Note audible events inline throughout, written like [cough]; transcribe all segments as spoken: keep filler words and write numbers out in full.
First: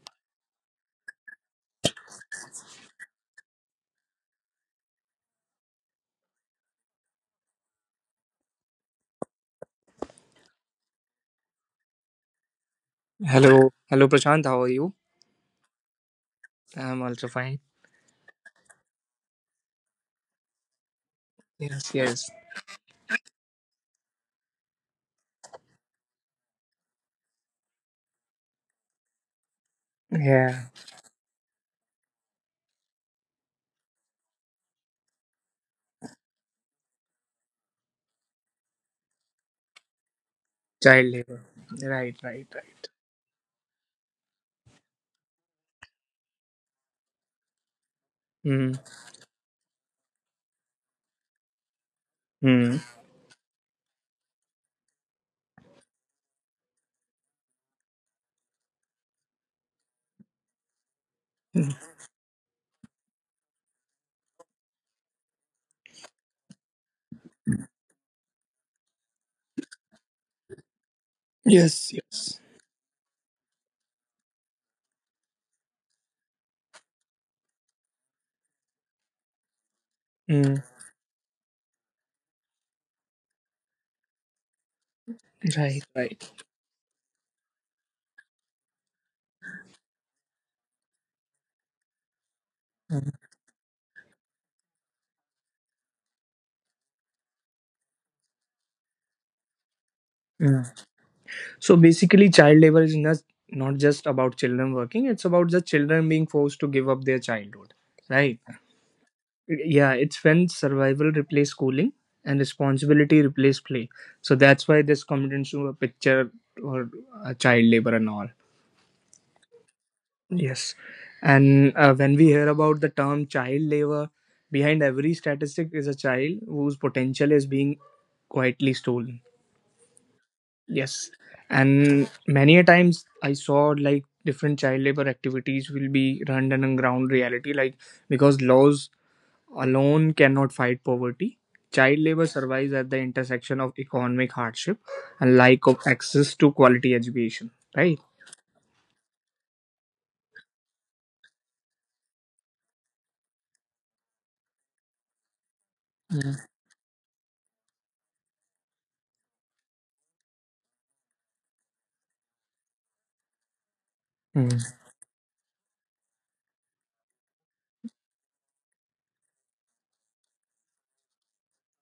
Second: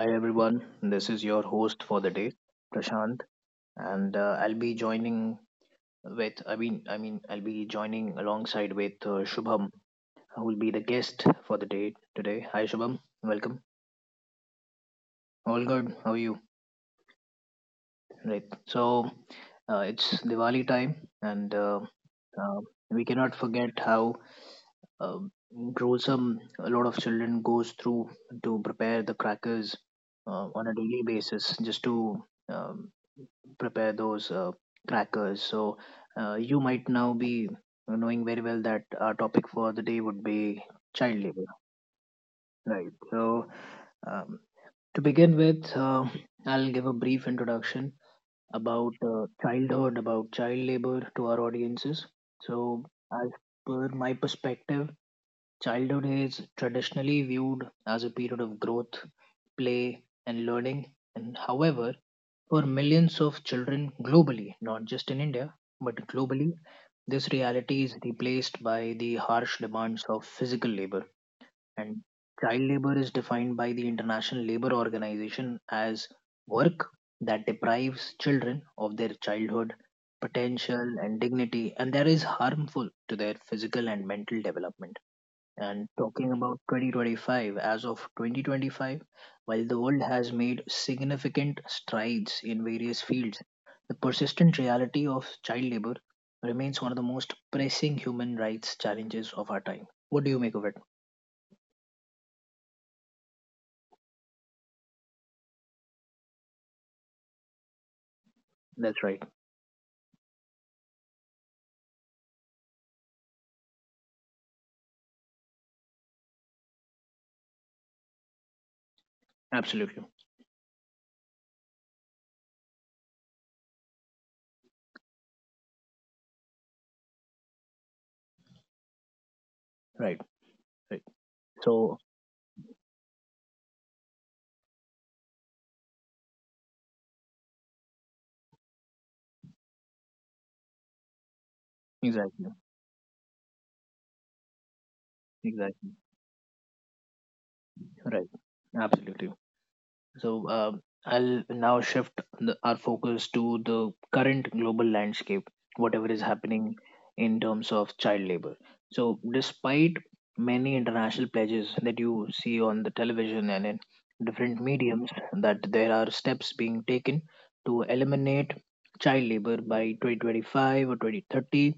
Hi everyone, this is your host for the day, Prashant, and uh, I'll be joining with I mean I mean I'll be joining alongside with uh, Shubham, who will be the guest for the day today. Hi Shubham, welcome. Hello, hello Prashant. How are you? All good. How are you? I'm also fine. Right. So uh, it's Diwali time, and uh, Yes, yes. uh, we cannot forget how um, gruesome a lot of children goes through to prepare the crackers uh, Yeah, on a daily basis just to um, prepare those uh, crackers so uh, you might now be knowing very well that our topic for the day would be child child labor. labor. Right, right, right. Right. So um, to begin with, uh, I'll give a brief introduction Mm, about uh, childhood about child labor to our audiences. So, mm. as per my perspective, childhood is traditionally viewed as a period of growth, play, and learning. And Mm. however, for millions of children globally, not just in India, but globally, this reality is replaced by the harsh demands of physical labor. Yes, And yes. child labor is defined by the International Labor Organization as work that deprives children of their childhood Mm, potential and dignity, and that is harmful to their physical and mental development. right, And right. talking about twenty twenty-five, as of twenty twenty-five, while the world has made significant strides in various Mm, fields, the persistent reality of child labor remains one of the most pressing human rights challenges of our time. What do you make mm. of it? So basically, child labor is not not just about children working. It's about the children being forced to give up their childhood. Right. That's right. Yeah, it's when survival replaces schooling and responsibility replaces play. So that's why this comes into a picture or a child labor and all. Absolutely. Yes. And uh, when we hear about the term child labor, behind every statistic is a child whose potential is being quietly stolen. Right. Right. Yes. So, And many a times I saw like different child labor activities will be run on ground reality, like because laws alone cannot fight poverty. Child labor exactly. survives at the intersection of economic hardship and lack of Exactly. access to quality education, right? Right. Absolutely. So um, I'll now shift the, our focus to the current global landscape, whatever is Mm, happening in terms of child labor. So, despite many international pledges that you see on the television and in mm, different mediums, that there are steps being taken to eliminate child labor by twenty twenty-five or twenty thirty.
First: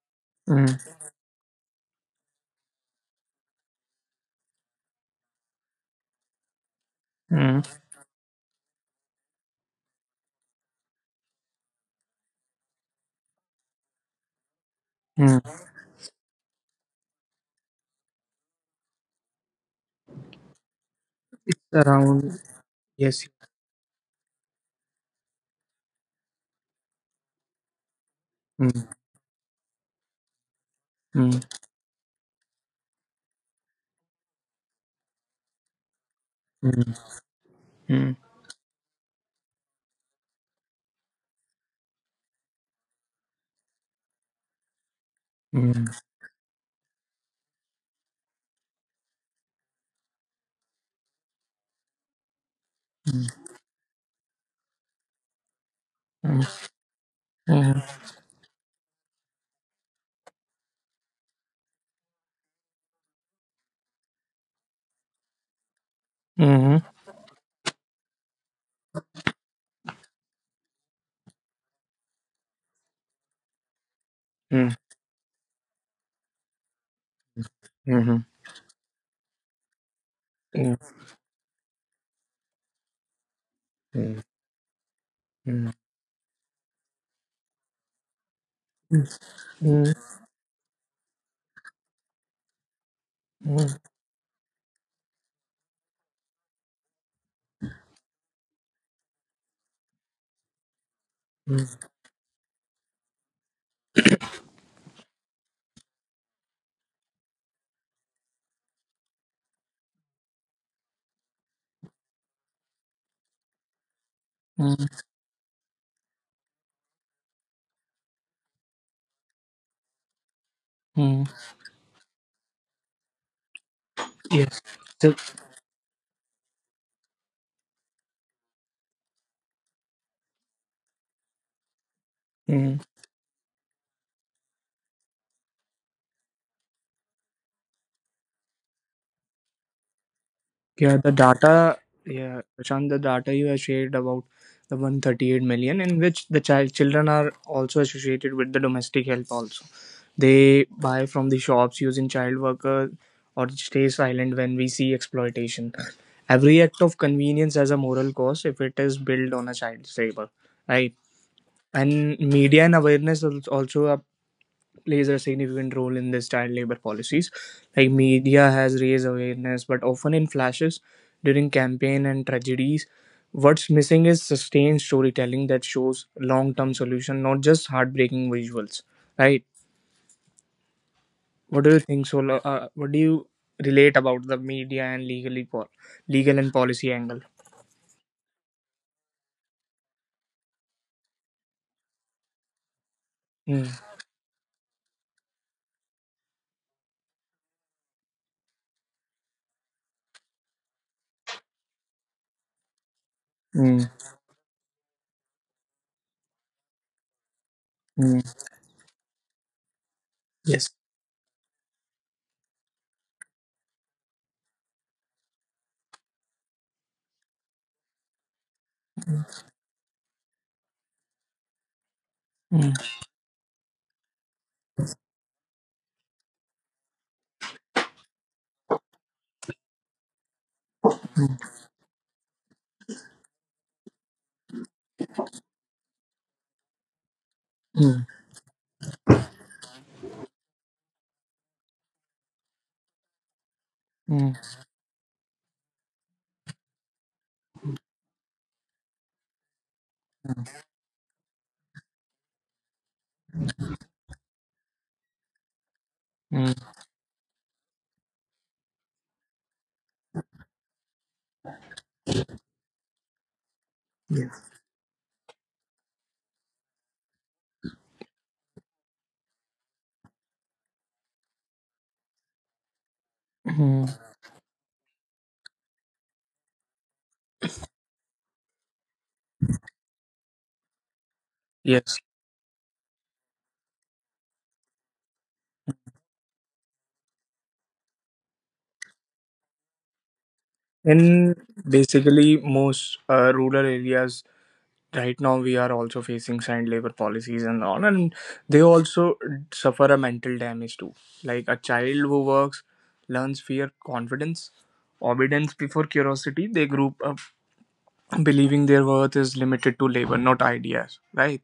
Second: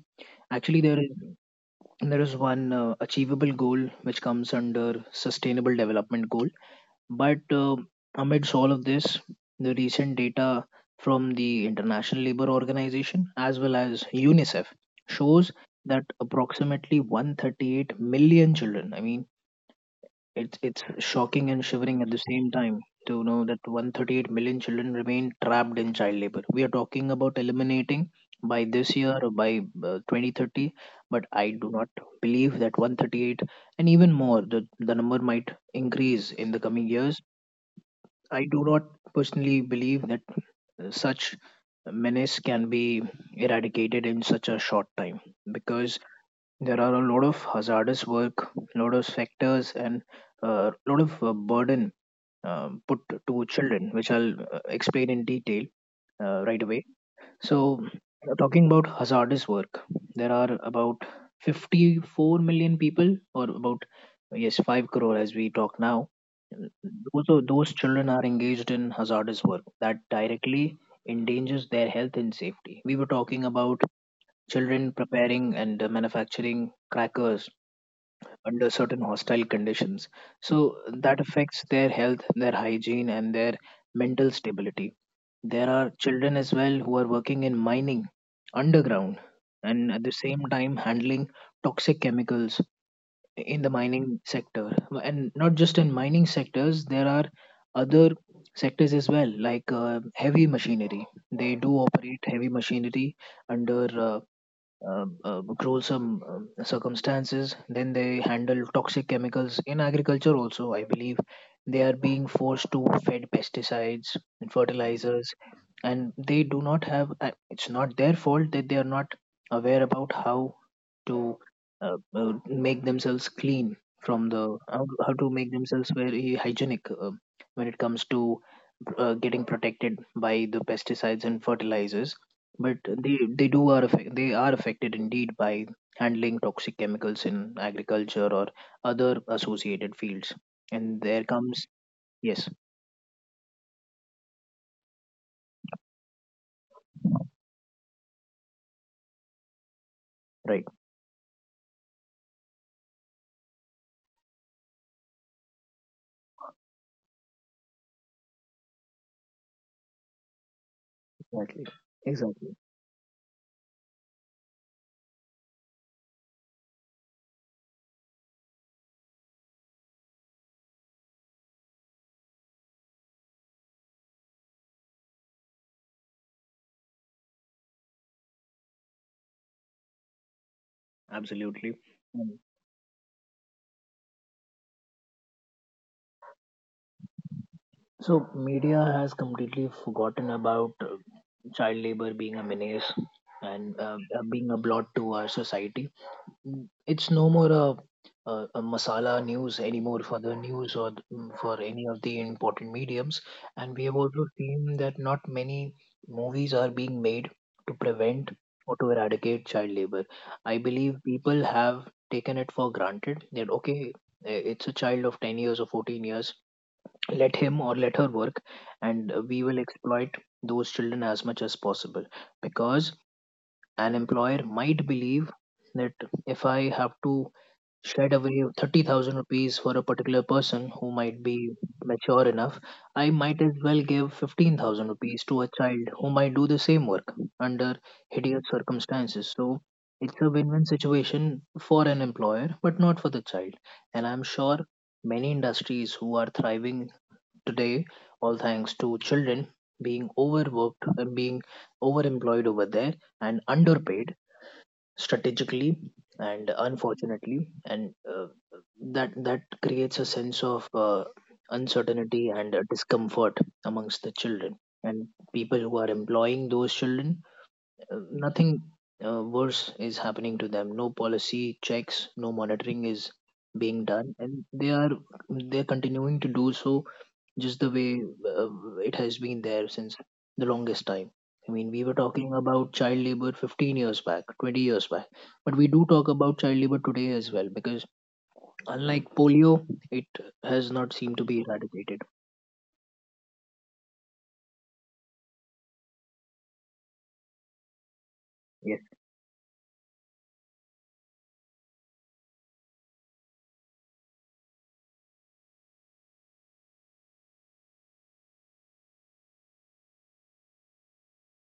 Actually, mm, there is there is one uh, achievable goal which comes under Sustainable Development Goal, but mm, uh, amidst all of this, the recent data from the International Labour Organization as well as UNICEF shows mm. that approximately one hundred thirty-eight million children. I mean, it's, it's shocking It's and shivering at the around. same time to Yes. know that one hundred thirty-eight million children remain trapped in child labor. We are talking about eliminating by Mm, this year or by uh, twenty thirty, but mm, I do not believe that one hundred thirty-eight, and even more, the, the number might increase in the mm, coming years. mm, mm, I do not personally believe that uh, such menace can be eradicated in such a short time, because mm, there are a lot of hazardous work, a lot of factors, and a lot of uh, burden um, put to children, which I'll uh, explain in detail uh, right mm, away. So, mhm, talking about hazardous work, there are about fifty-four million people, or about, yes, five crore as we talk now. mhm, Those, are- those children are engaged in hazardous work that directly endangers their health and safety. We were talking about mm, children preparing and uh, manufacturing crackers mhm, mm, mm, mm, under certain hostile conditions. mm, So, that affects their health, their hygiene, and their mental stability. There are children as well who are working in mining underground and at the same time handling toxic chemicals in the mm, mining sector. And not just in mining sectors, there are other sectors as well, like uh, heavy machinery. They do mm, operate heavy machinery under uh, um, uh, gruesome um, circumstances. Then they handle toxic chemicals in agriculture also. I believe they are being forced to fed pesticides and mm, fertilizers, and they do not have. uh, It's not their fault that they are not aware about how mm. to uh, uh, make themselves clean from the Yes. how, how to make themselves very hygienic, uh, when it comes to uh, getting protected by the pesticides and fertilizers, but So. they, they do are affect, they are affected indeed by handling toxic chemicals in agriculture or other associated fields. Yeah, And the there comes. data, yeah, Yes, Prashant, the data you have shared about the one hundred thirty-eight million, in which the child children are also associated with the domestic help. Also, right, they buy from the shops using child worker or stay silent when we see exploitation. Every act of convenience has a moral cost if it is built on a child's labor, right? exactly, And exactly, media and awareness al- also are plays a significant role in this child labor policies. Like media has raised awareness, but often in flashes during campaign and tragedies. What's missing is sustained storytelling that shows long-term solution, not just heartbreaking visuals. Right? What do absolutely. you think, Sola? Mm. Uh, what do you relate about the media and legally pol- legal and policy angle? So media has completely forgotten about uh, child labor being a menace Mm, and uh, uh, being a blot to our society. Mm. It's no more a, a, a masala news anymore for the news, or th- mm, for any of the important mediums. And we mm, have also seen that not many movies are being made to mm. prevent or to eradicate child labor. I Yes. believe people have taken it for granted that, okay, eh, it's a child of ten years or fourteen years, let him or let her work, and uh, Mm, we will exploit those children as much as possible, mm, because an employer might believe that if I have to shed away thirty thousand rupees for a particular person who might be mature enough, I might as well give fifteen thousand rupees to a child who might do the same work under hideous circumstances. So it's a win win situation for an employer, but not for the child. And I'm mm, sure many industries who are thriving today, all thanks to children being mm, overworked and being overemployed over there and underpaid strategically and mm. unfortunately, and uh, that that creates a sense of uh, uncertainty and uh, discomfort amongst the Yes. children and people who are employing those children. Uh, nothing uh, worse is happening to them. No policy checks, no monitoring is being Mm. done, and they are they're continuing to do so just the way uh, it has been there since the longest time. I mean, we were Yes. talking about child labor fifteen years back, twenty years back, but we do talk about child labor today as well because, unlike polio, it has not seemed to In be eradicated. basically most uh, rural areas right now, we are also facing signed labor policies and all, and they Yes, also suffer a mental damage too. Like a child who works learns fear, confidence, obedience before curiosity. They grew up believing their worth is limited to labor, not ideas, right?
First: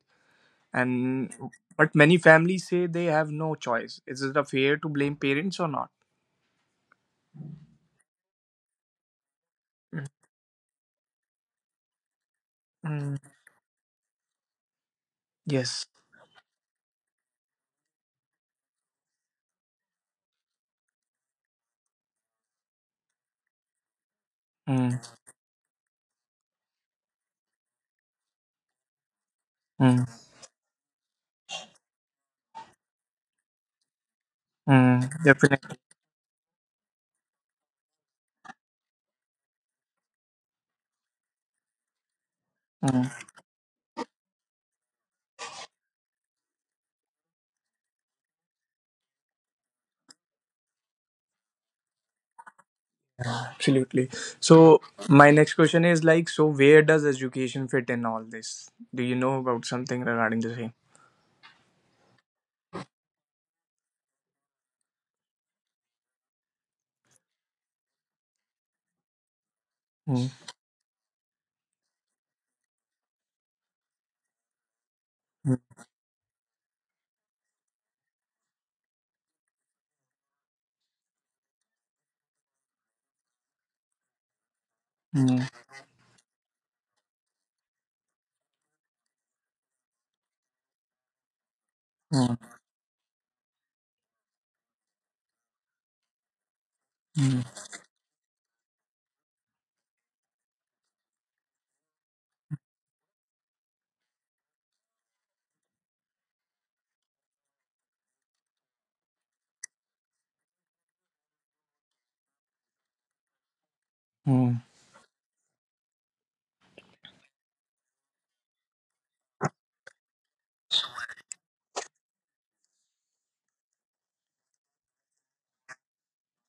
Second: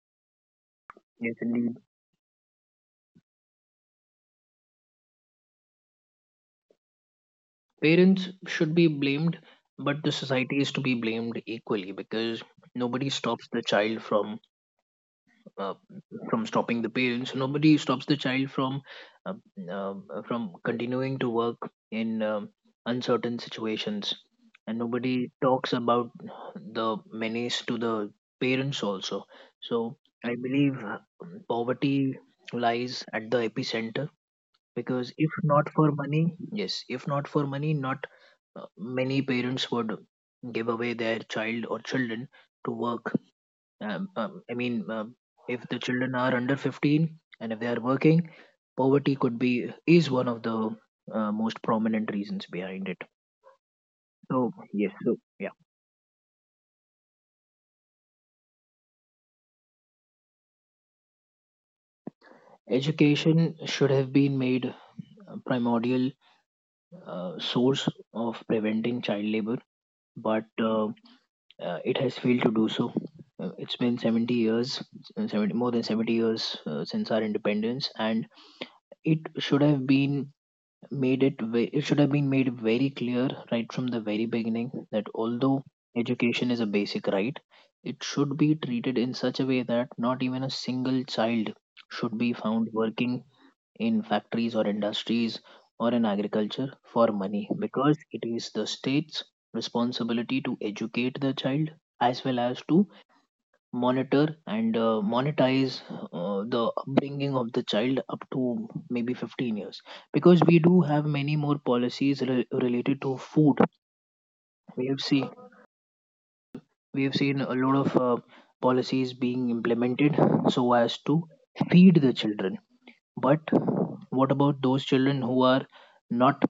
And yes, indeed. but many families say they have no choice. Is it a fair to blame parents or not? Parents should be blamed, but Mm, the society is to be blamed equally because nobody mm, stops the child from uh, yes. from stopping the parents. So nobody stops the child from uh, um, uh, from continuing to work in um, uncertain situations, and Mm, nobody talks about the menace to the parents also. So mm, I believe uh, poverty lies at the epicenter, mm, because if not definitely. for money, yes, if not for money, not uh, many parents would give away their child or children to work. Mm. um, um, I mean, um, if the children are under fifteen and if they are working, poverty could be is one of the uh, most prominent reasons behind it. Absolutely. So So yes, so my yeah, next question is like, so where does education fit in all this? Do you know about something regarding the same? education should have been made a primordial uh, source of preventing child labor, Mm, but uh, uh, it has failed to do so. Uh, It's been seventy years, uh, seventy, mm, more than seventy years, uh, since our independence, and it should have been made it ve- it should have been made very clear right from the very beginning that, mm, although education is a basic right, it should be treated in such a way that not even a single child should be mm, found working in factories or industries or in agriculture for mm, money, because it is the state's responsibility to educate the child as well as to monitor and uh, monetize uh, the upbringing of the child up to maybe fifteen years, because we do have many more policies re- related to food. mm. We have seen we have seen a lot of uh, policies being implemented so as to feed the children, but what about those children who are not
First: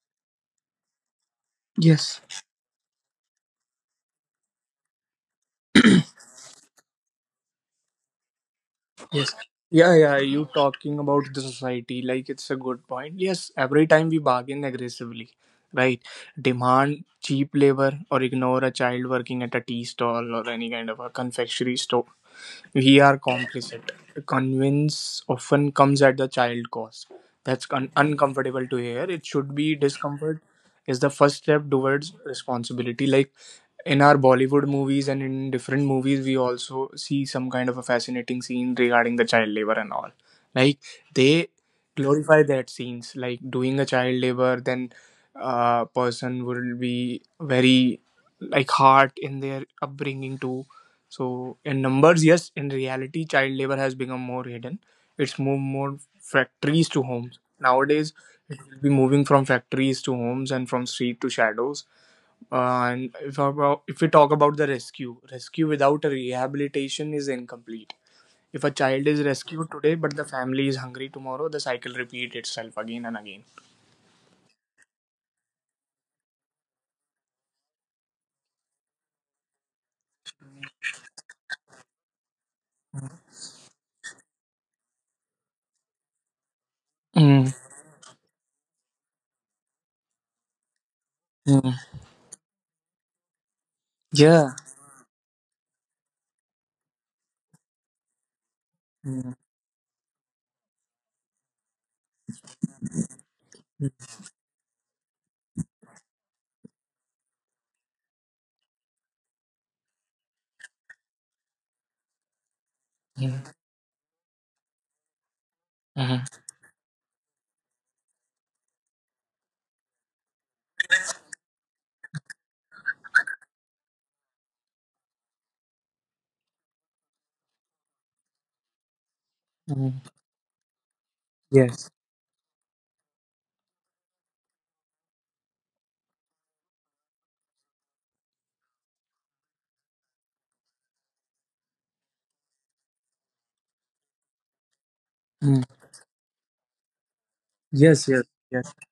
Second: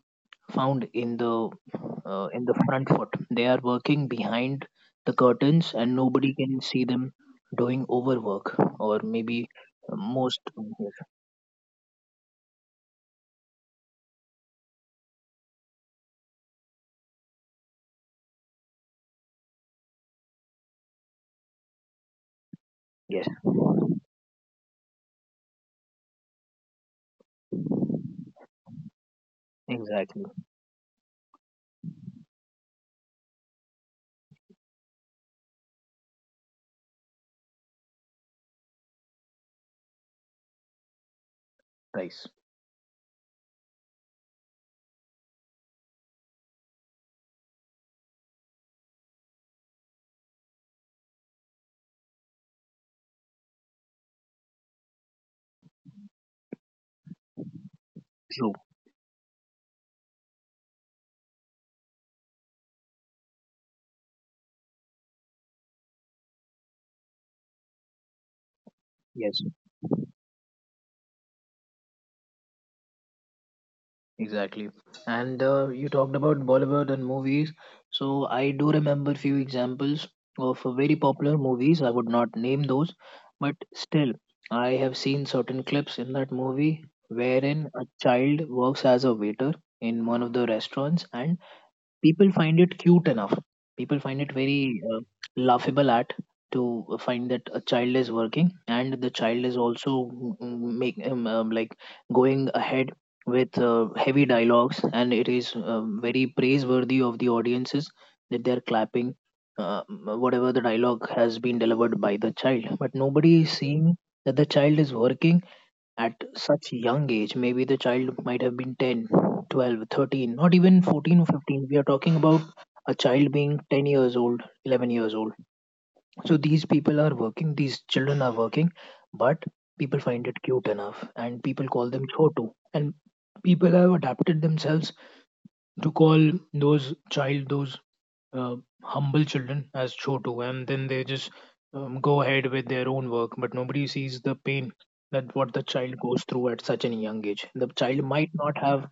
found in the Yes. uh, in the front foot? They are working behind the curtains, and nobody can see them doing overwork, or Yes. maybe Yeah, uh, yeah. most. You Yes, talking about the society, like it's a good point. Yes, every time we bargain aggressively, right? Demand cheap labor or ignore a child working at a tea stall or any kind of a confectionery store. We are yes, complicit. Convince often comes at the child cost. That's un- uncomfortable to hear. It should be exactly. discomfort is the first step towards responsibility. Like in our Bollywood movies and in different movies, we also see some kind of a fascinating scene regarding the child labor and all. Like they Nice. glorify that scenes, like doing a child labor, then a person will be very like hard in their upbringing too, so in numbers, yes. In reality, child labor has become more hidden. It's moved more factories to homes. Nowadays, True. it will be moving from factories to homes and from street to shadows. Uh, and if, about, if we talk about the rescue, rescue without a rehabilitation is incomplete. If a child is Yes. rescued today, but the family is hungry tomorrow, the cycle repeats itself again and again. Exactly. And uh, you talked about Bollywood and movies. So I do remember few examples of very popular movies. I would not name those, but still, I have seen certain clips in that movie Mm, wherein a child works as a waiter in one of the restaurants, and mm, people find it cute enough. People find it yeah. very uh, laughable at to find that a child is working, and the Mm, child is also mm, mm, make um, um, like going ahead with uh, mm, heavy dialogues, and it is um, very praiseworthy of the audiences that they are clapping uh, whatever the dialogue has been delivered by the child, but mm, nobody is seeing that the child is working at mhm, such young age. Maybe the child might have been ten, twelve, thirteen, not even fourteen or fifteen. We are talking about a child being ten years old, eleven years old. So these people are working, these children are working, but mhm. people find it cute enough, and people Yes. call them chotu. And people have adapted themselves to call those child, those uh, humble children as Chotu, and then they just um, go ahead with their own work, but nobody sees the pain that what Mm, the child goes through at such a young age. The child yes. Yes. might not Yes. have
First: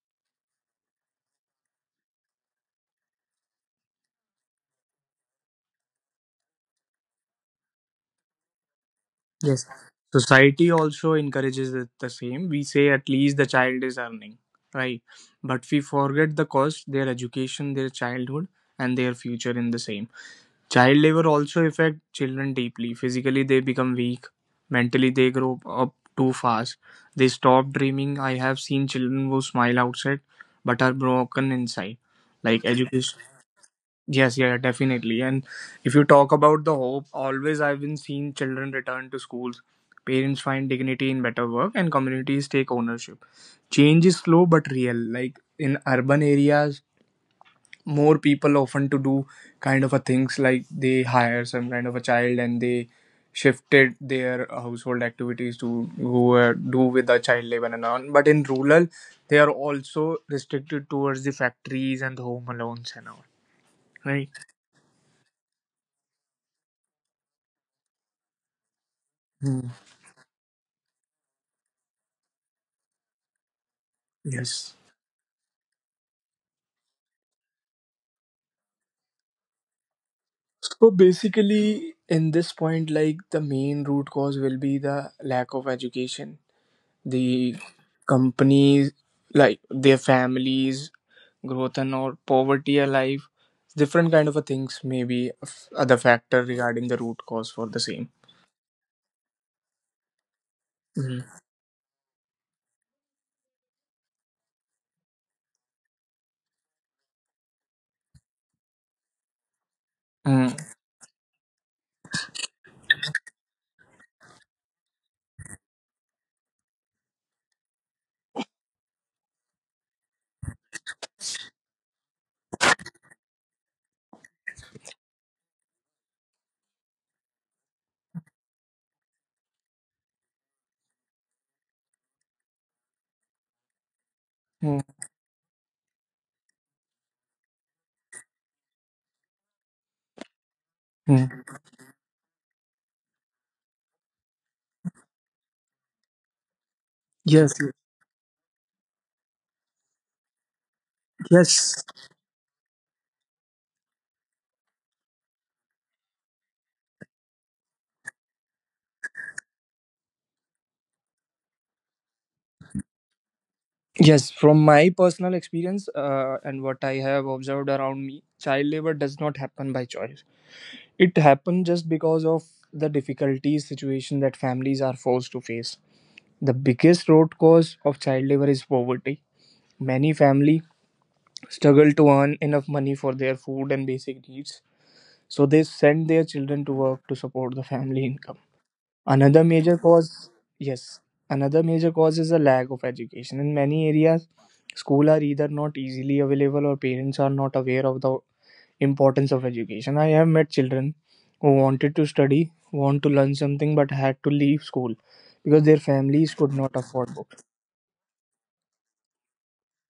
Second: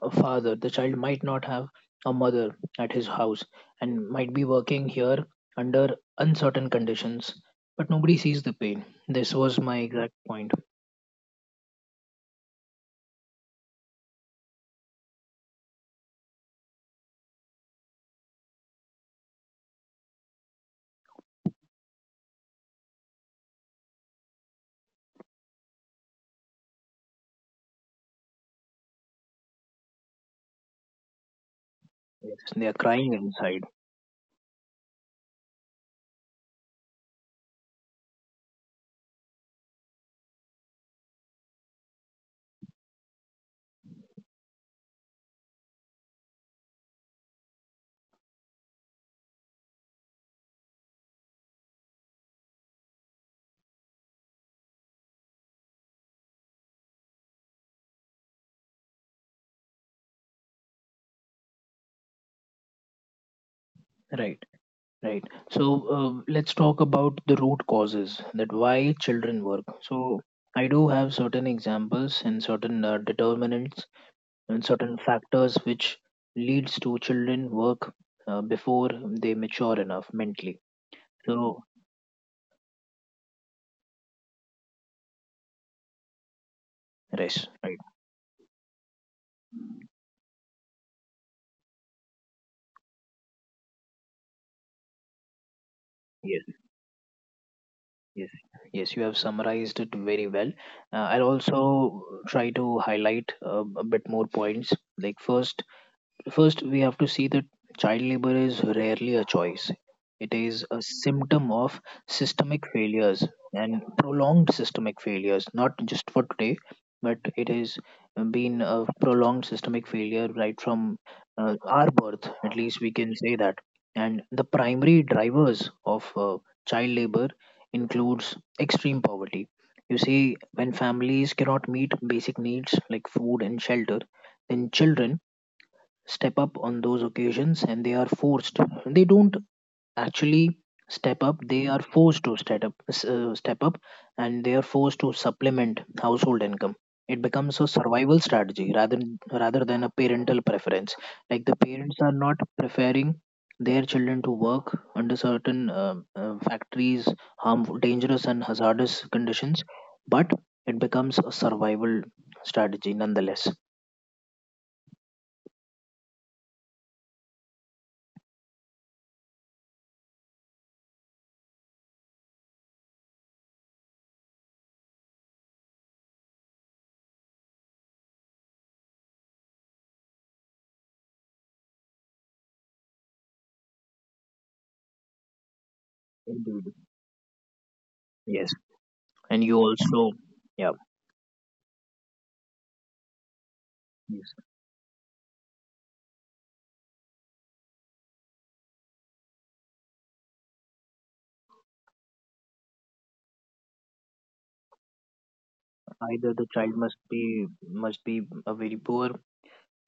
a father, the child might not have a mother at his house, and might be working here under uncertain conditions, but nobody sees the pain. This was Yes. my exact point. Society also encourages it the same. We say at least the child is earning, right? But we forget the cost, their education, their childhood, and their future in the same. Child labor also affect children deeply. Physically, they become weak. Mentally, they grow up too fast. They stop dreaming. I have seen children who smile outside but are broken inside. Yes, Like they are crying education. inside, Yes, yeah, definitely. And if you talk about the hope, always I've been seeing children return to schools. Parents find dignity in better work and communities take ownership. Change is slow but real. Like in urban areas, more people often to do kind of a things like they hire some kind of a child and they shifted their household activities to who uh, do with the child labor and on. But in rural, they are also restricted towards the factories and the home alones and all. Right. right? Right. So uh, let's talk about the root causes that why children work. So I do have certain examples and certain uh, determinants and Yes. certain factors which leads to children work uh, before they mature enough mentally. So So basically, in this point, like the main root cause will be the lack of education. rest. The Right. companies, like their families, growth and or poverty alive, different kind of a things may be f- other factor Yes. regarding the root cause for the same. Yes. Yes. You have summarized it very well. Uh, I'll Mm. also try to highlight uh, a bit more points. Like first, First, we have to see that child labor is rarely a choice. It Mm. is a symptom of systemic failures and prolonged systemic failures, not just for today, but it has been a prolonged systemic failure right from uh, our birth, at least we can say that. And the primary drivers of uh, child labor includes extreme poverty. You see, when families cannot meet basic needs like food and shelter, then Mm. children step up on those occasions, and they are forced, they don't actually step up, Mm. they are forced to step up, s- uh, step up and they are forced to supplement household income. It Yes, becomes a survival strategy rather rather than a parental preference. Like the yes. parents are not preferring their children to work under certain uh, uh, factories, harmful, dangerous and hazardous conditions, but it becomes a survival strategy nonetheless. Yes, from my personal experience uh, and what I have observed around me, child labor does not happen by choice. It happens just because of the difficulties situation that families are forced to face. The biggest root cause of child labor is poverty. Many families struggle to earn enough money for their food and basic needs, so they send their children to Indeed. work to support the family income. Yes. Another And you major also, cause, yeah, yes, another major cause is a lack of education. In many areas, yes. school are either not easily available or parents are not aware of the importance of education. I have met children who wanted to study, want to learn something, but had to leave school because their families Either the could not child must afford books. be must be a very poor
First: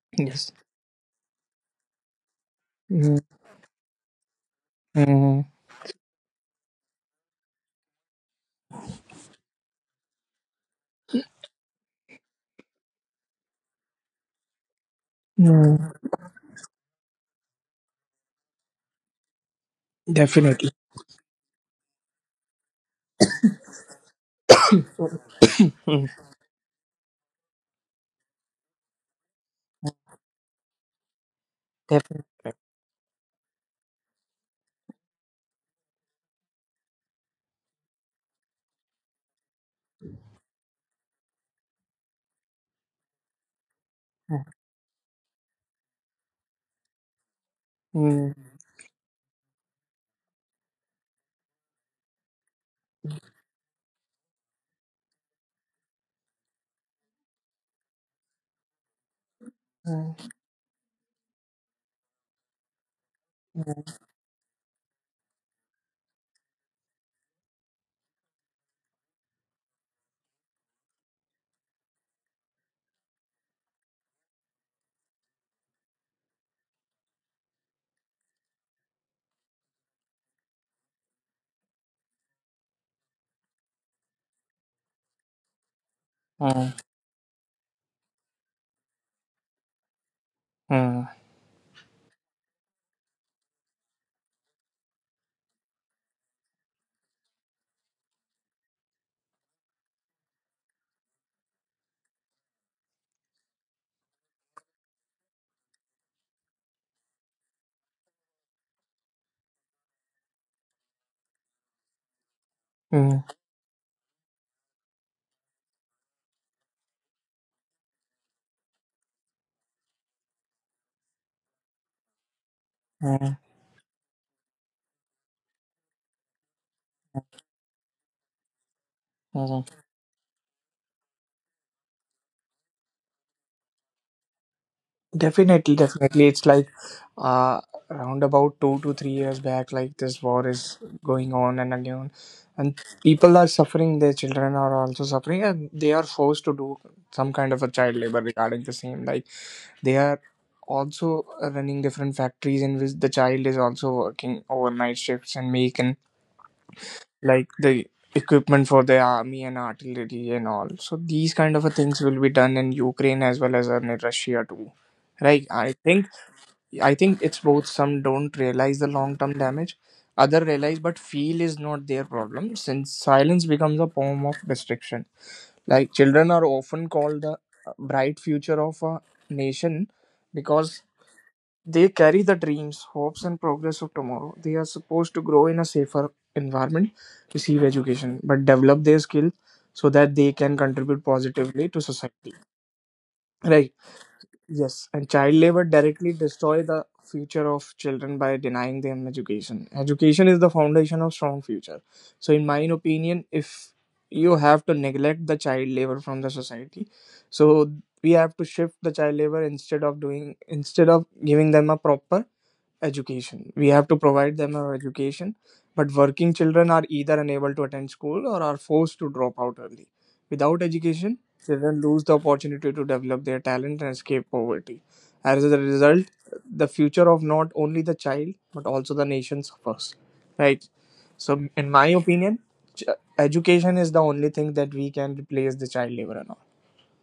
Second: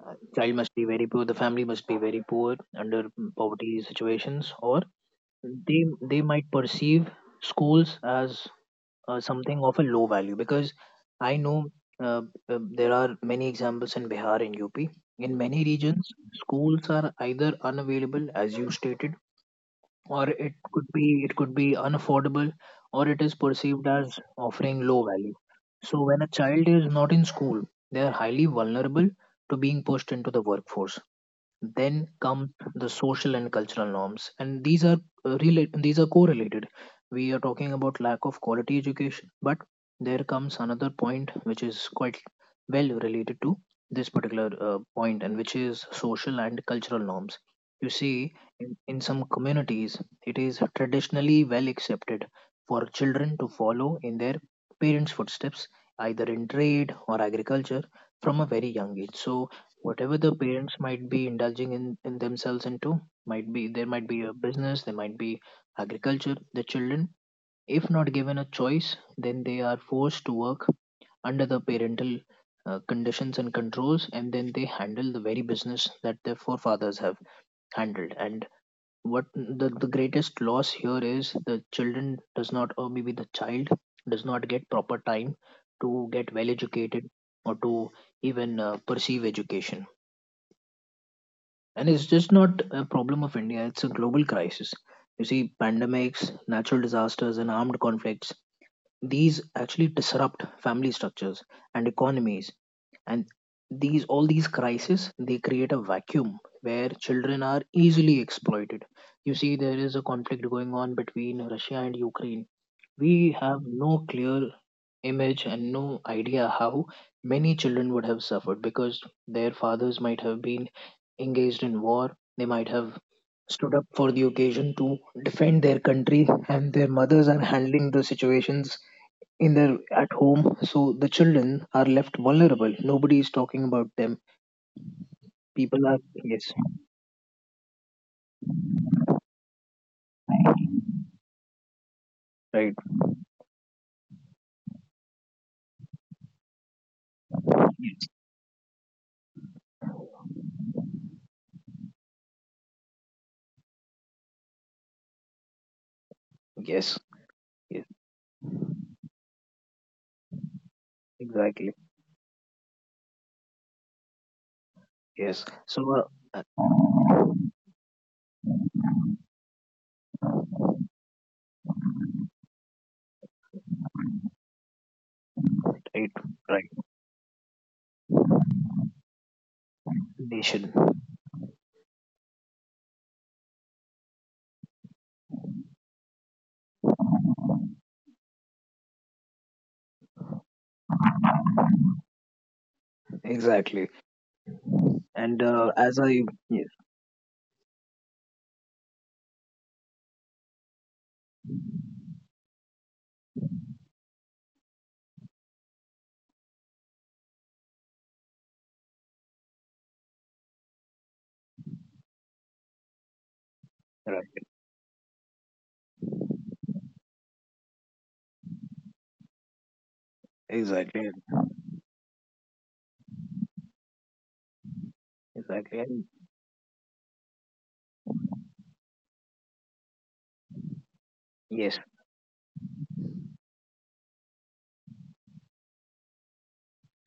uh, Yes. child, must be very poor, the family must be very poor, under Hmm. poverty situations, or Hmm. they they might perceive schools as uh, something of a low value, because I know, uh, uh, there are many examples in Bihar and UP. In many Hmm. regions, schools are either unavailable, as you stated, or it Definitely. could be it could be unaffordable, or it is perceived as offering low value. So Mm. when a child is not in school, they are highly vulnerable to being pushed into the workforce. Then Definitely. come the social and cultural norms, and these are, uh, relate these are correlated. We are talking about lack of quality education, but there comes another point which is quite well related to this Mm, particular uh, point, and which is social and cultural norms. You mm, see, in, in some communities, it is traditionally well accepted for children to follow in their parents' footsteps, either in trade or agriculture, from a very young age. So whatever mm, the parents might be indulging in, in themselves into, might be, there might be a business, there might be agriculture, the children, if not given a choice, then they are forced to work under the parental uh, conditions and controls, and then they handle the very business that their forefathers have handled. And what the, the greatest loss here is, the children does not, or maybe the child does not get proper time to get well mm, educated, or to even uh, perceive education. mm, And it's just not a problem of India, it's a global crisis. You see, pandemics, natural disasters and armed conflicts, these actually disrupt family structures and economies. And these all these crises, they create a vacuum where children are easily exploited. You see, there is a conflict going on between Russia and Ukraine. mm, We have no clear image and no idea how many children would have suffered, because their fathers might have been engaged in war, they might have stood up for the occasion to defend their country, and their mothers are handling the situations in mm. their at home. So the children are left vulnerable, nobody is talking about them. Definitely, People are, definitely. It's yes. like uh around about two to three years back, like this war is going on and again, Right. and people are suffering, their children are also suffering and they are forced to do some kind of a child labor regarding the same. Like they are also running different factories in which the child is also working overnight shifts and making Yes. like Yes. the equipment for the army and artillery and all, so these kind of a Exactly. things will be done in Ukraine as well as in Russia too, Yes. right? I so, uh, think uh, I think it's both. Some don't realize the long term damage, other realize, but feel is not their problem since silence becomes a form of restriction. Like right. children are Right. often called the bright future of a nation Nation. because they carry the dreams, hopes, and progress of tomorrow. They are supposed to grow in a safer environment, receive education, but develop their skills so that they can contribute positively to society. Right. Exactly. Yes, and child And labor uh, as directly I, destroy yes, the future of children by denying them education. Education is the foundation of strong future. So, in my opinion, if you have to neglect the child labor from the society, so we have to shift the child labor instead of doing instead of giving them a proper education. We have to provide right, them an education, but working children are either unable to attend school or are forced to drop out early. Without exactly, education, children lose the opportunity to develop their talent and escape poverty. As a exactly, result, and the future of not only the child but also the nation suffers. Right. So, in yes, my opinion, ch- education is the only thing that we can replace the child labor and all.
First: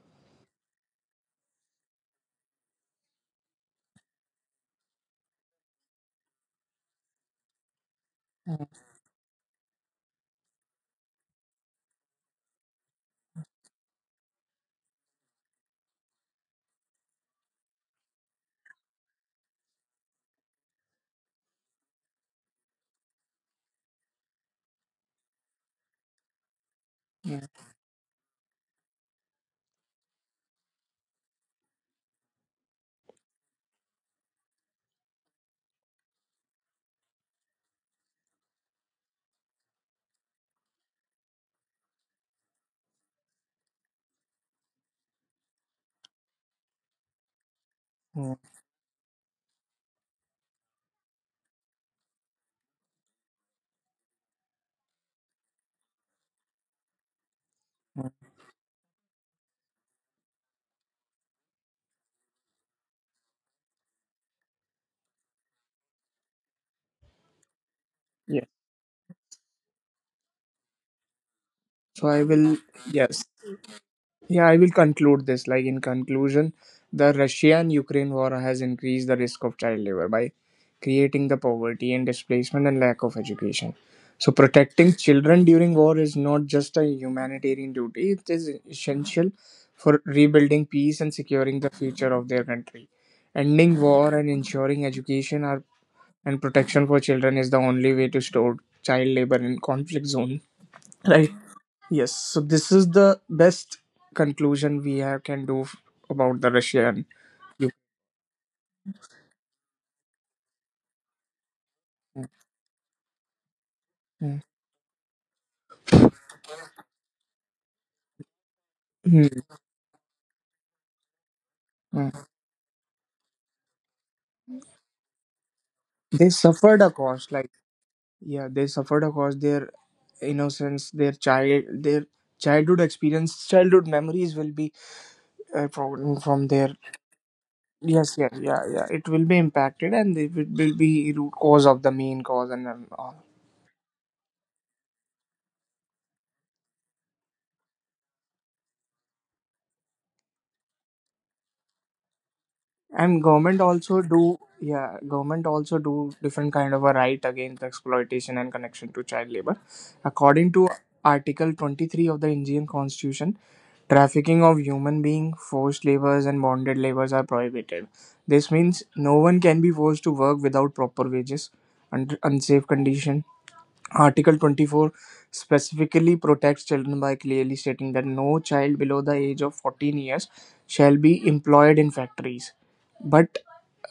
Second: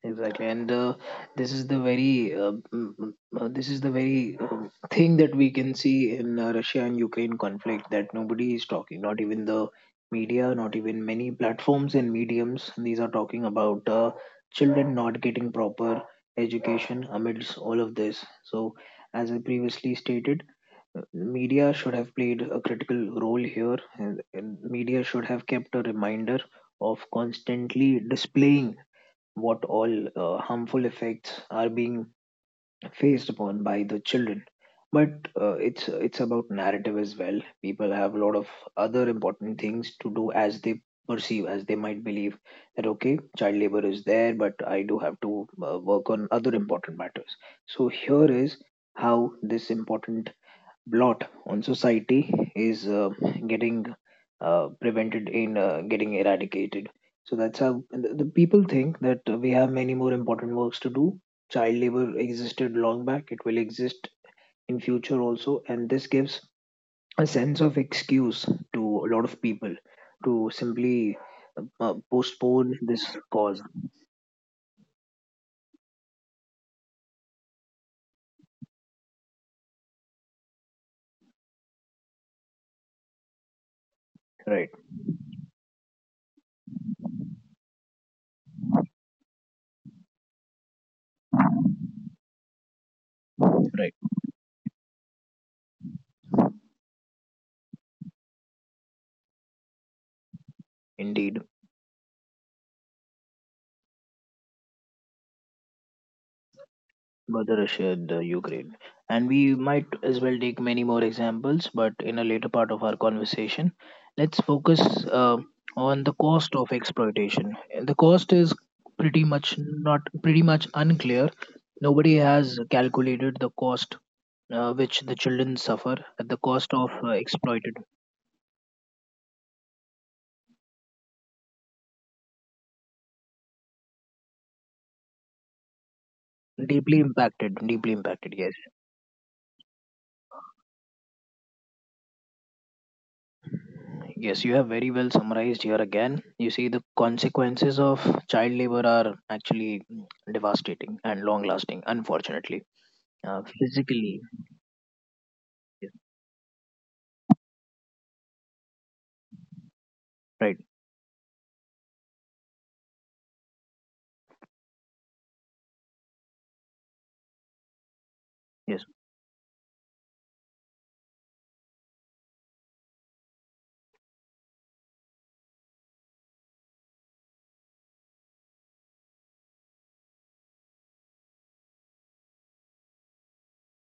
exactly. And uh, this is the very uh, mm, mm, uh, this is the very uh, thing that we can see in uh, Russia and Ukraine conflict, that nobody is Mm, talking, not even the media, not even many platforms and mediums. These are talking about uh, children not getting proper education amidst all of this. So, as I previously stated, media should have played a critical role here, and, and media should have kept a reminder of yeah. constantly displaying what all uh, harmful effects are being faced upon by the children. But uh, it's it's about narrative as well. People have a lot of other important things to do, as they perceive, as they might believe, that okay, child labor is there, but I do have to uh, work on other important matters. So here Mm, is how this important blot on society is uh, getting uh, prevented in uh, getting eradicated. So that's how the the mm. people think that uh, we have many more important works to do. Child labor existed long back; it will exist in future also, and this gives a sense of excuse Yeah. to a lot of people to simply uh, So I will. postpone this Yes. cause. Yeah, I will conclude this. Like in conclusion, the Russia and Ukraine war has increased the risk of child labor by creating the poverty and displacement and lack of education. So Right, protecting children during war is not just a humanitarian duty, it is essential for rebuilding peace and securing the future of their country. Ending right, war and ensuring education are, and protection for children is the only way to stop child labor in conflict zones. [laughs] Right. indeed. Yes, so this is the best conclusion we have can do f- about the Russian. Mother Russia, the Ukraine. And we might as well take many more examples, but in a Ukraine. later part of our conversation, let's Mm, focus uh, on the cost of exploitation. The cost is pretty much mm, not pretty much unclear. Nobody mm. has calculated the cost uh, which the children suffer at the They cost suffered of a uh, cost, like exploited, yeah, they suffered a cost. Their innocence, their child, their childhood experience, childhood memories will be uh, from from their. deeply impacted, deeply Yes, impacted. yeah, Yes. yeah, yeah. It will be impacted, and it will will be root cause of the main cause and um, all. Yes, you have very well summarized here again. You see, the consequences of child labor are actually devastating and long lasting, unfortunately. And Uh, government also physically, do, yeah, government also yes, do different kind of a right against exploitation and connection to child labor, according right, to Article twenty-three of the Indian Constitution. Trafficking of human being, forced labors and bonded labors are prohibited. This yes, means no one can be forced to work without proper wages under unsafe condition. Article twenty-four specifically protects children by clearly stating that no child below the age of fourteen years shall be employed in factories, but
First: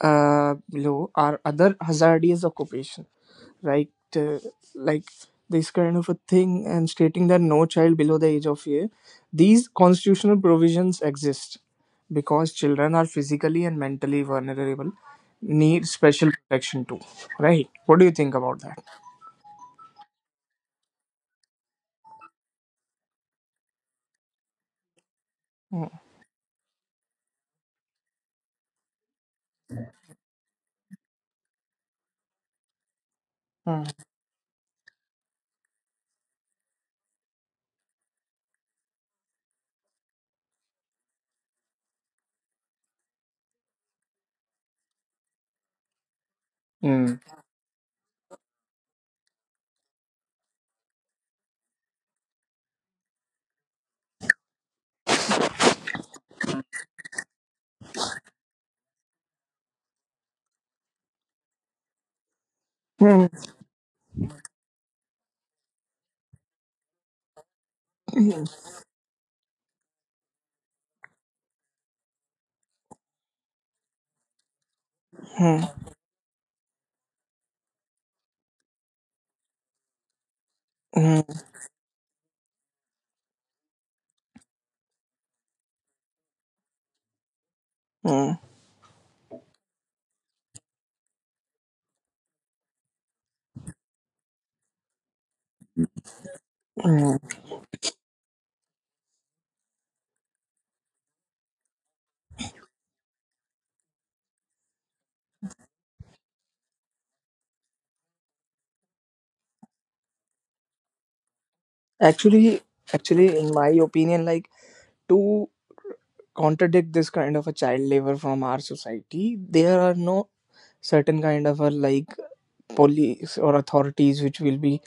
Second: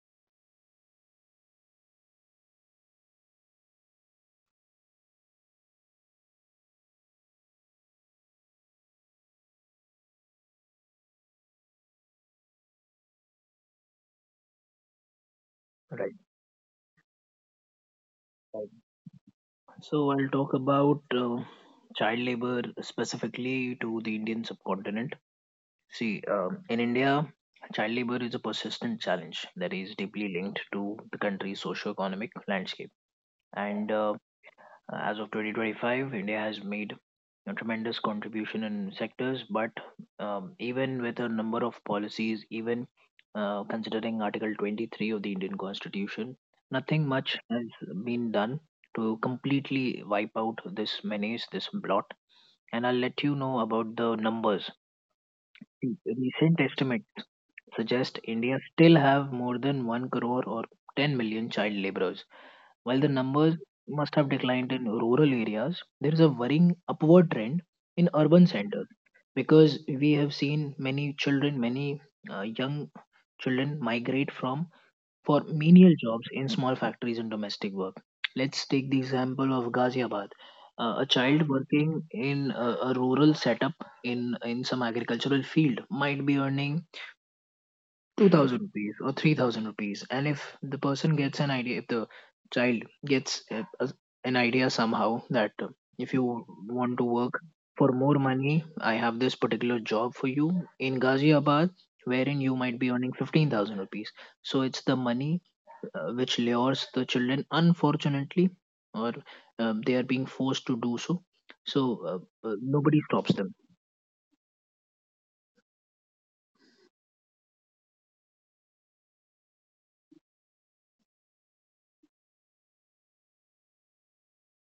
uh, below are other hazardous occupation, right? Uh, like this kind of a thing, and stating that no child below the age of year. These constitutional provisions exist because children are physically and mentally vulnerable, need right, special protection too, right? What do you think about right. that? So, I'll talk about uh, child labor specifically to the Indian subcontinent. Hmm. See, um, in India, child labor is a persistent challenge that is deeply linked to the country's socio-economic landscape. And Hmm. uh, as of twenty twenty-five, India has made a tremendous contribution in sectors. But um, even with a number of policies, even uh, considering Article twenty-three of the Indian Constitution, nothing Mm. much has been done to completely wipe out this menace, this blot. And I'll let you know about the numbers. See, recent estimates suggest India still have more than 1 crore or 10 million child laborers. While the Mm. numbers must have declined in rural areas, there is a worrying upward trend in Mm. urban centers, because we have seen many children, many uh, young children migrate from for Mm. menial jobs in small factories and domestic work. Let's take the example of Ghaziabad. Uh, a Mm. child working in a, a rural setup in in some agricultural field might be earning Mm. two thousand rupees or three thousand rupees. And if the person gets an idea, if the child gets a, a- an idea somehow that uh, if you want to Mm. work for more money, I have this particular job for you in Ghaziabad, wherein you might be earning fifteen thousand rupees. So it's the money uh, which lures the children, unfortunately, or um, they are being forced to do so. So uh, Actually, uh, nobody actually, stops in them. my opinion, like to contradict this kind of a child labor from our society, there are no certain kind of a like police or authorities which will be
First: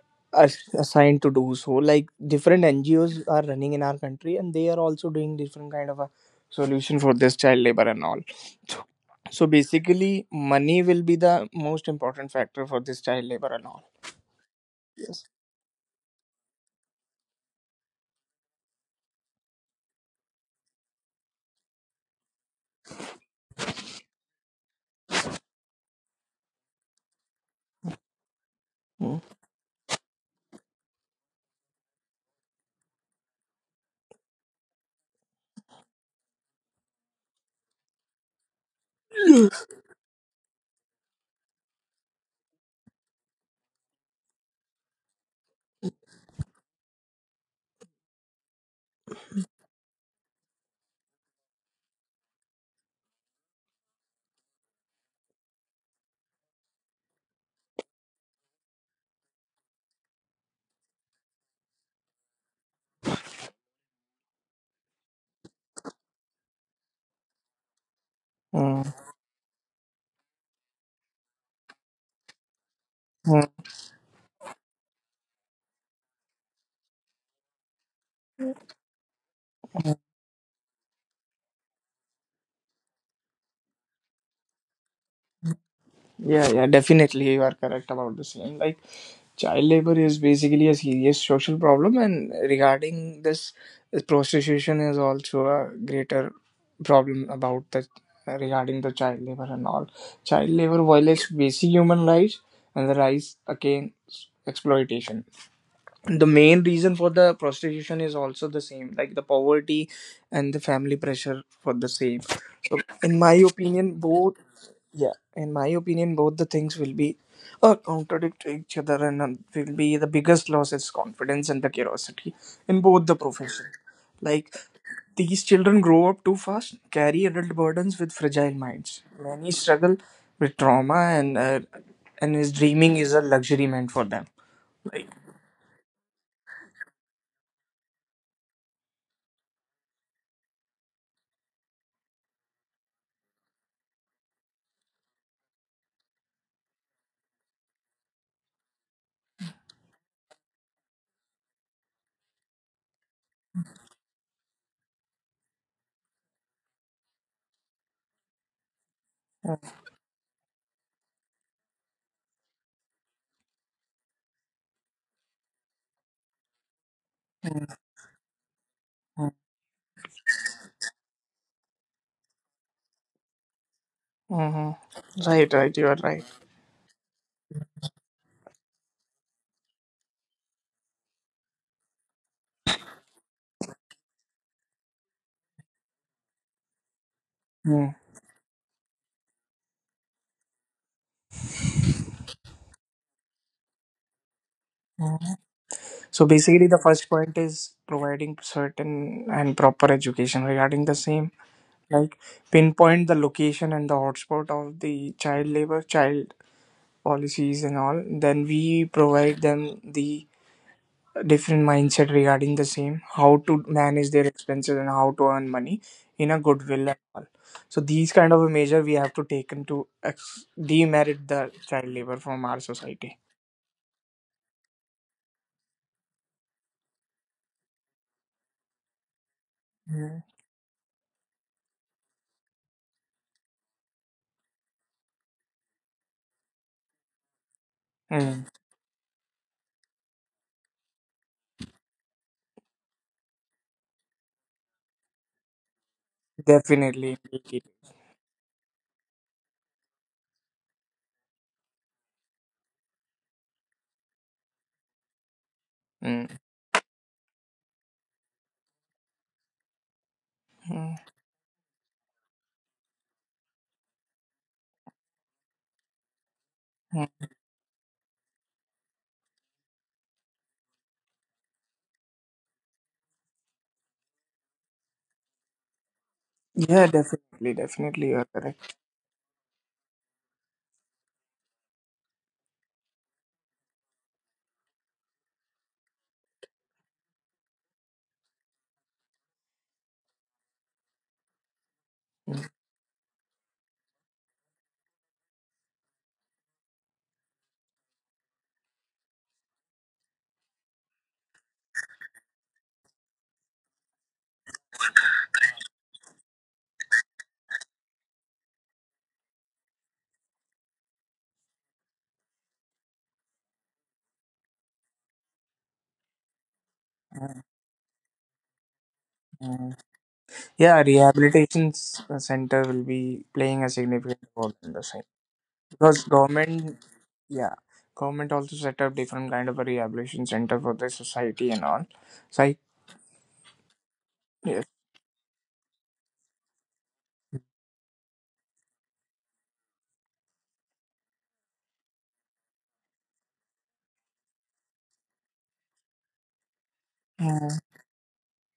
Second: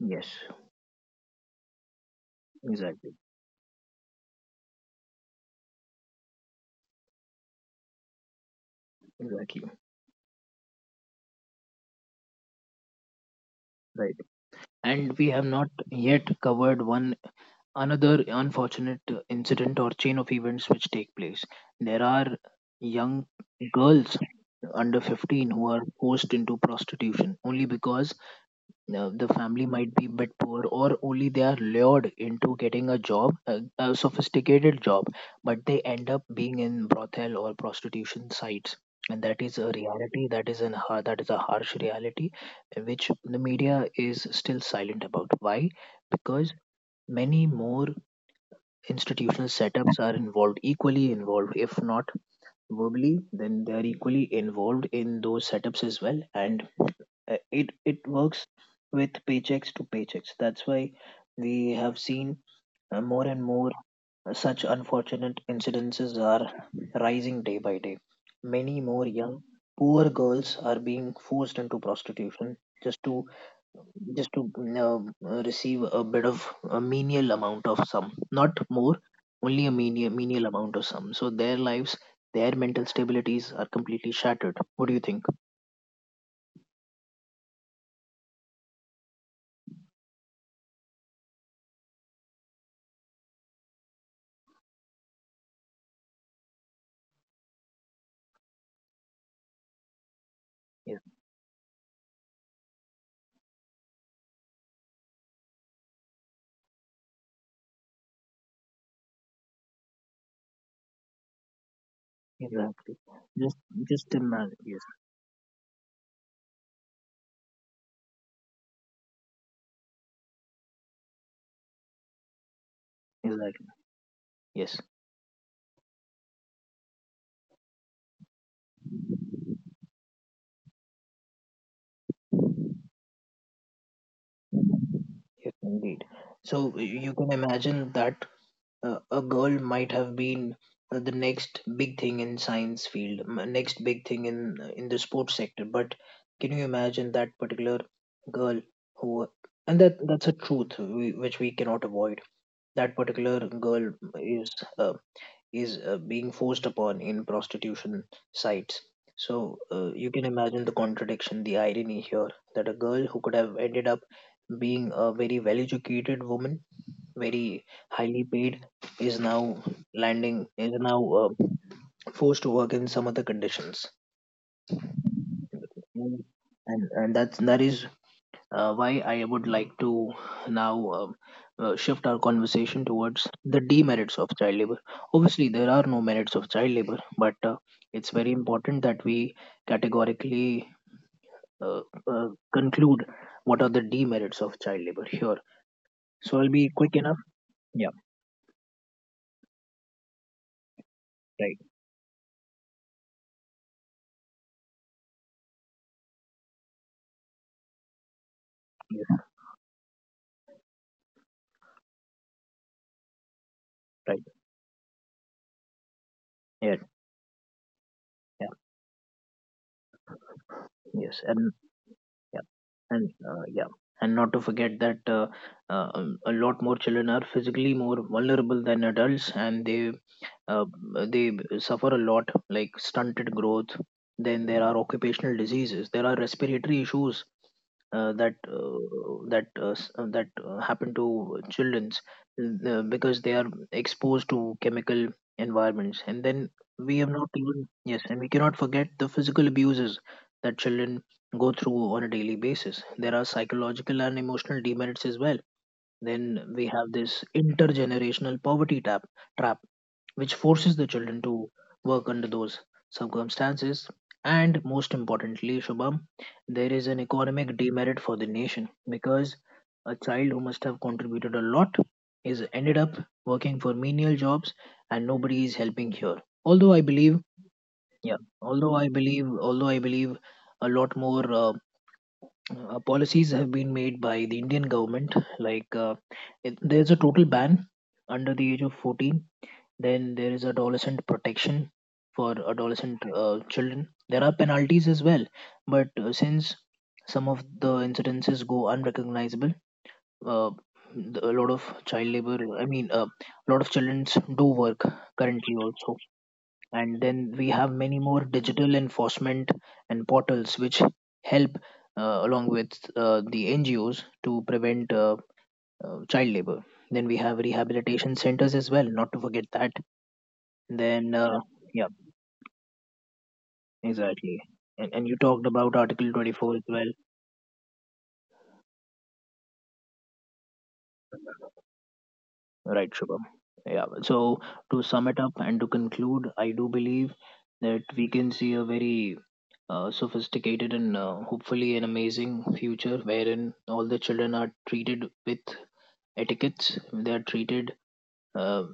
Yes. as- assigned to do so. Like different Exactly. N G Os are running in our country, and they are also doing different kind of a solution for this child labor and all. So, so Exactly. basically, money will be the most important factor for this child labor and all. Right. And Yes. we have not yet covered one another unfortunate incident or chain of events which take place. There are young girls under fifteen who are forced into prostitution, only because now Mm. the family might be bit poor, or only they are lured into getting a job, a, a sophisticated job, but they end up being in brothel or prostitution sites, and that is Yes. a reality. That is an har- that is a harsh reality, uh, which the media is still silent about. Why? Because many more institutional setups are involved, equally involved, if not verbally, then they are equally involved in those setups as well. And uh, it it works with paychecks to paychecks. That's why we have seen uh, more and more such unfortunate incidences are rising day by day. Many Mm, more young poor girls are being forced into prostitution, just to mm, just to uh, receive a bit of a menial amount of sum, not more, only a mm. menial, menial amount of sum. So their lives, their mental stabilities are completely shattered. What do you think? Yeah, yeah, definitely you are correct about the same. Like child labor is basically a serious social problem, and regarding this, prostitution is also a greater problem about the regarding the child labor and all. Child labor violates basic human rights and the rise against exploitation. The main reason for the prostitution is also the same, like the poverty and the family pressure for the same. So Exactly. in my Just opinion just both, imagine. Yes, yeah, in my opinion both the things will be uh, contradict to each other and um, will be the biggest loss is confidence and the curiosity in both the exactly. profession. Like Yes, these children grow up too fast, carry adult burdens with fragile minds. Many struggle with trauma, and uh, and his dreaming is a luxury meant for them. Like, yes, indeed. So y- you can imagine that uh, a girl might have been uh, the next big thing in science field, m- next big thing in uh, in the sports sector. But can you imagine that particular girl, who? And that that's a truth, we, which we cannot avoid. That particular girl is uh, is uh, being forced upon in prostitution sites. So uh, you can imagine the contradiction, the irony here, that a girl who could have ended up being a very well educated woman, very highly paid, is now landing, is now uh, forced to work in some other conditions. hmm. Right, right, you are Mm. right. And, and that's, that is uh, why I would like to now um uh, shift our conversation towards the demerits of child labor. Obviously, there are no merits of child labor, but uh, it's very important that we categorically uh, uh, conclude what are the demerits of child labor here. Mm-hmm. So So I'll be basically, quick the enough. first point Yeah, is providing certain and proper education regarding the same, right. like pinpoint the location and the hotspot of the child labor, child policies, and all. Then we Yes, provide them the different mindset regarding the same, how to right. manage their expenses and how to earn money in a Yeah, goodwill and all. So these yeah, kind of a measure we have to take into ex- yes, demerit and the child labor from our and society. uh, yeah, and not to forget that uh, uh, um, a lot more children are physically more vulnerable than adults, and they uh, they suffer a lot, like stunted growth. Then there are occupational diseases, there are respiratory issues, uh, that Mm, uh, that uh, s- uh, that uh, happen to childrens, uh, because they are exposed to chemical environments. And then we have not definitely. even, Indeed. yes, and we cannot forget the physical abuses that children go through on a daily basis. There are psychological and emotional demerits as well. Mm, Then we have this intergenerational poverty tap, trap, which forces the mm, children to work under those circumstances. And most importantly, Shubham, there is an mm. economic demerit for the nation, because a child who must have contributed a lot is ended up working for menial jobs, and nobody is helping here. Although I Yeah, believe, definitely, yeah, definitely, you're although I correct. believe, although I believe, a lot more uh, uh, policies have been made by the Indian government. Like uh, it, there's a total ban under the age of fourteen. Then there is adolescent protection for Mm, adolescent uh, children. There are penalties as well, but uh, since some of the incidences go unrecognizable, uh, the- a lot of child labor. I mean, uh, a lot of children do work currently also. And then we have many more digital enforcement and portals which help, uh, along with uh, the N G Os, to prevent uh, uh, child labor. Then we have mm, rehabilitation centers as well, not to forget that. mm. Yeah, Then, uh, rehabilitation yeah, s- uh, center will be playing a significant exactly. role in And, the and same you talked about because Article twenty-four as government, well, yeah, government also set up different kind of a rehabilitation center for the society and all. So I, right, Shubham? Yeah, so yes, to sum it up and to conclude, I do believe that we can see a very uh, sophisticated, and uh, hopefully an amazing future wherein all the children are treated with etiquettes, they are treated mm, uh,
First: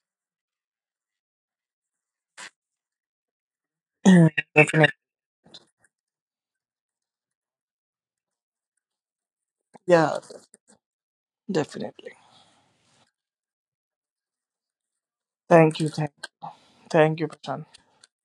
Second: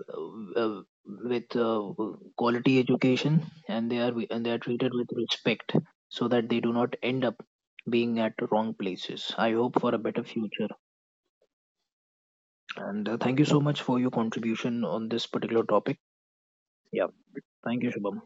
uh, with uh, quality education, and they are and they [clears throat] are definitely, treated with respect, so that they do not end up being at wrong places. I hope for a yeah, better future, definitely. and uh, thank you so much for your contribution on this particular Thank you, topic. thank, Yeah, thank you, Prashant. thank you, Shubham.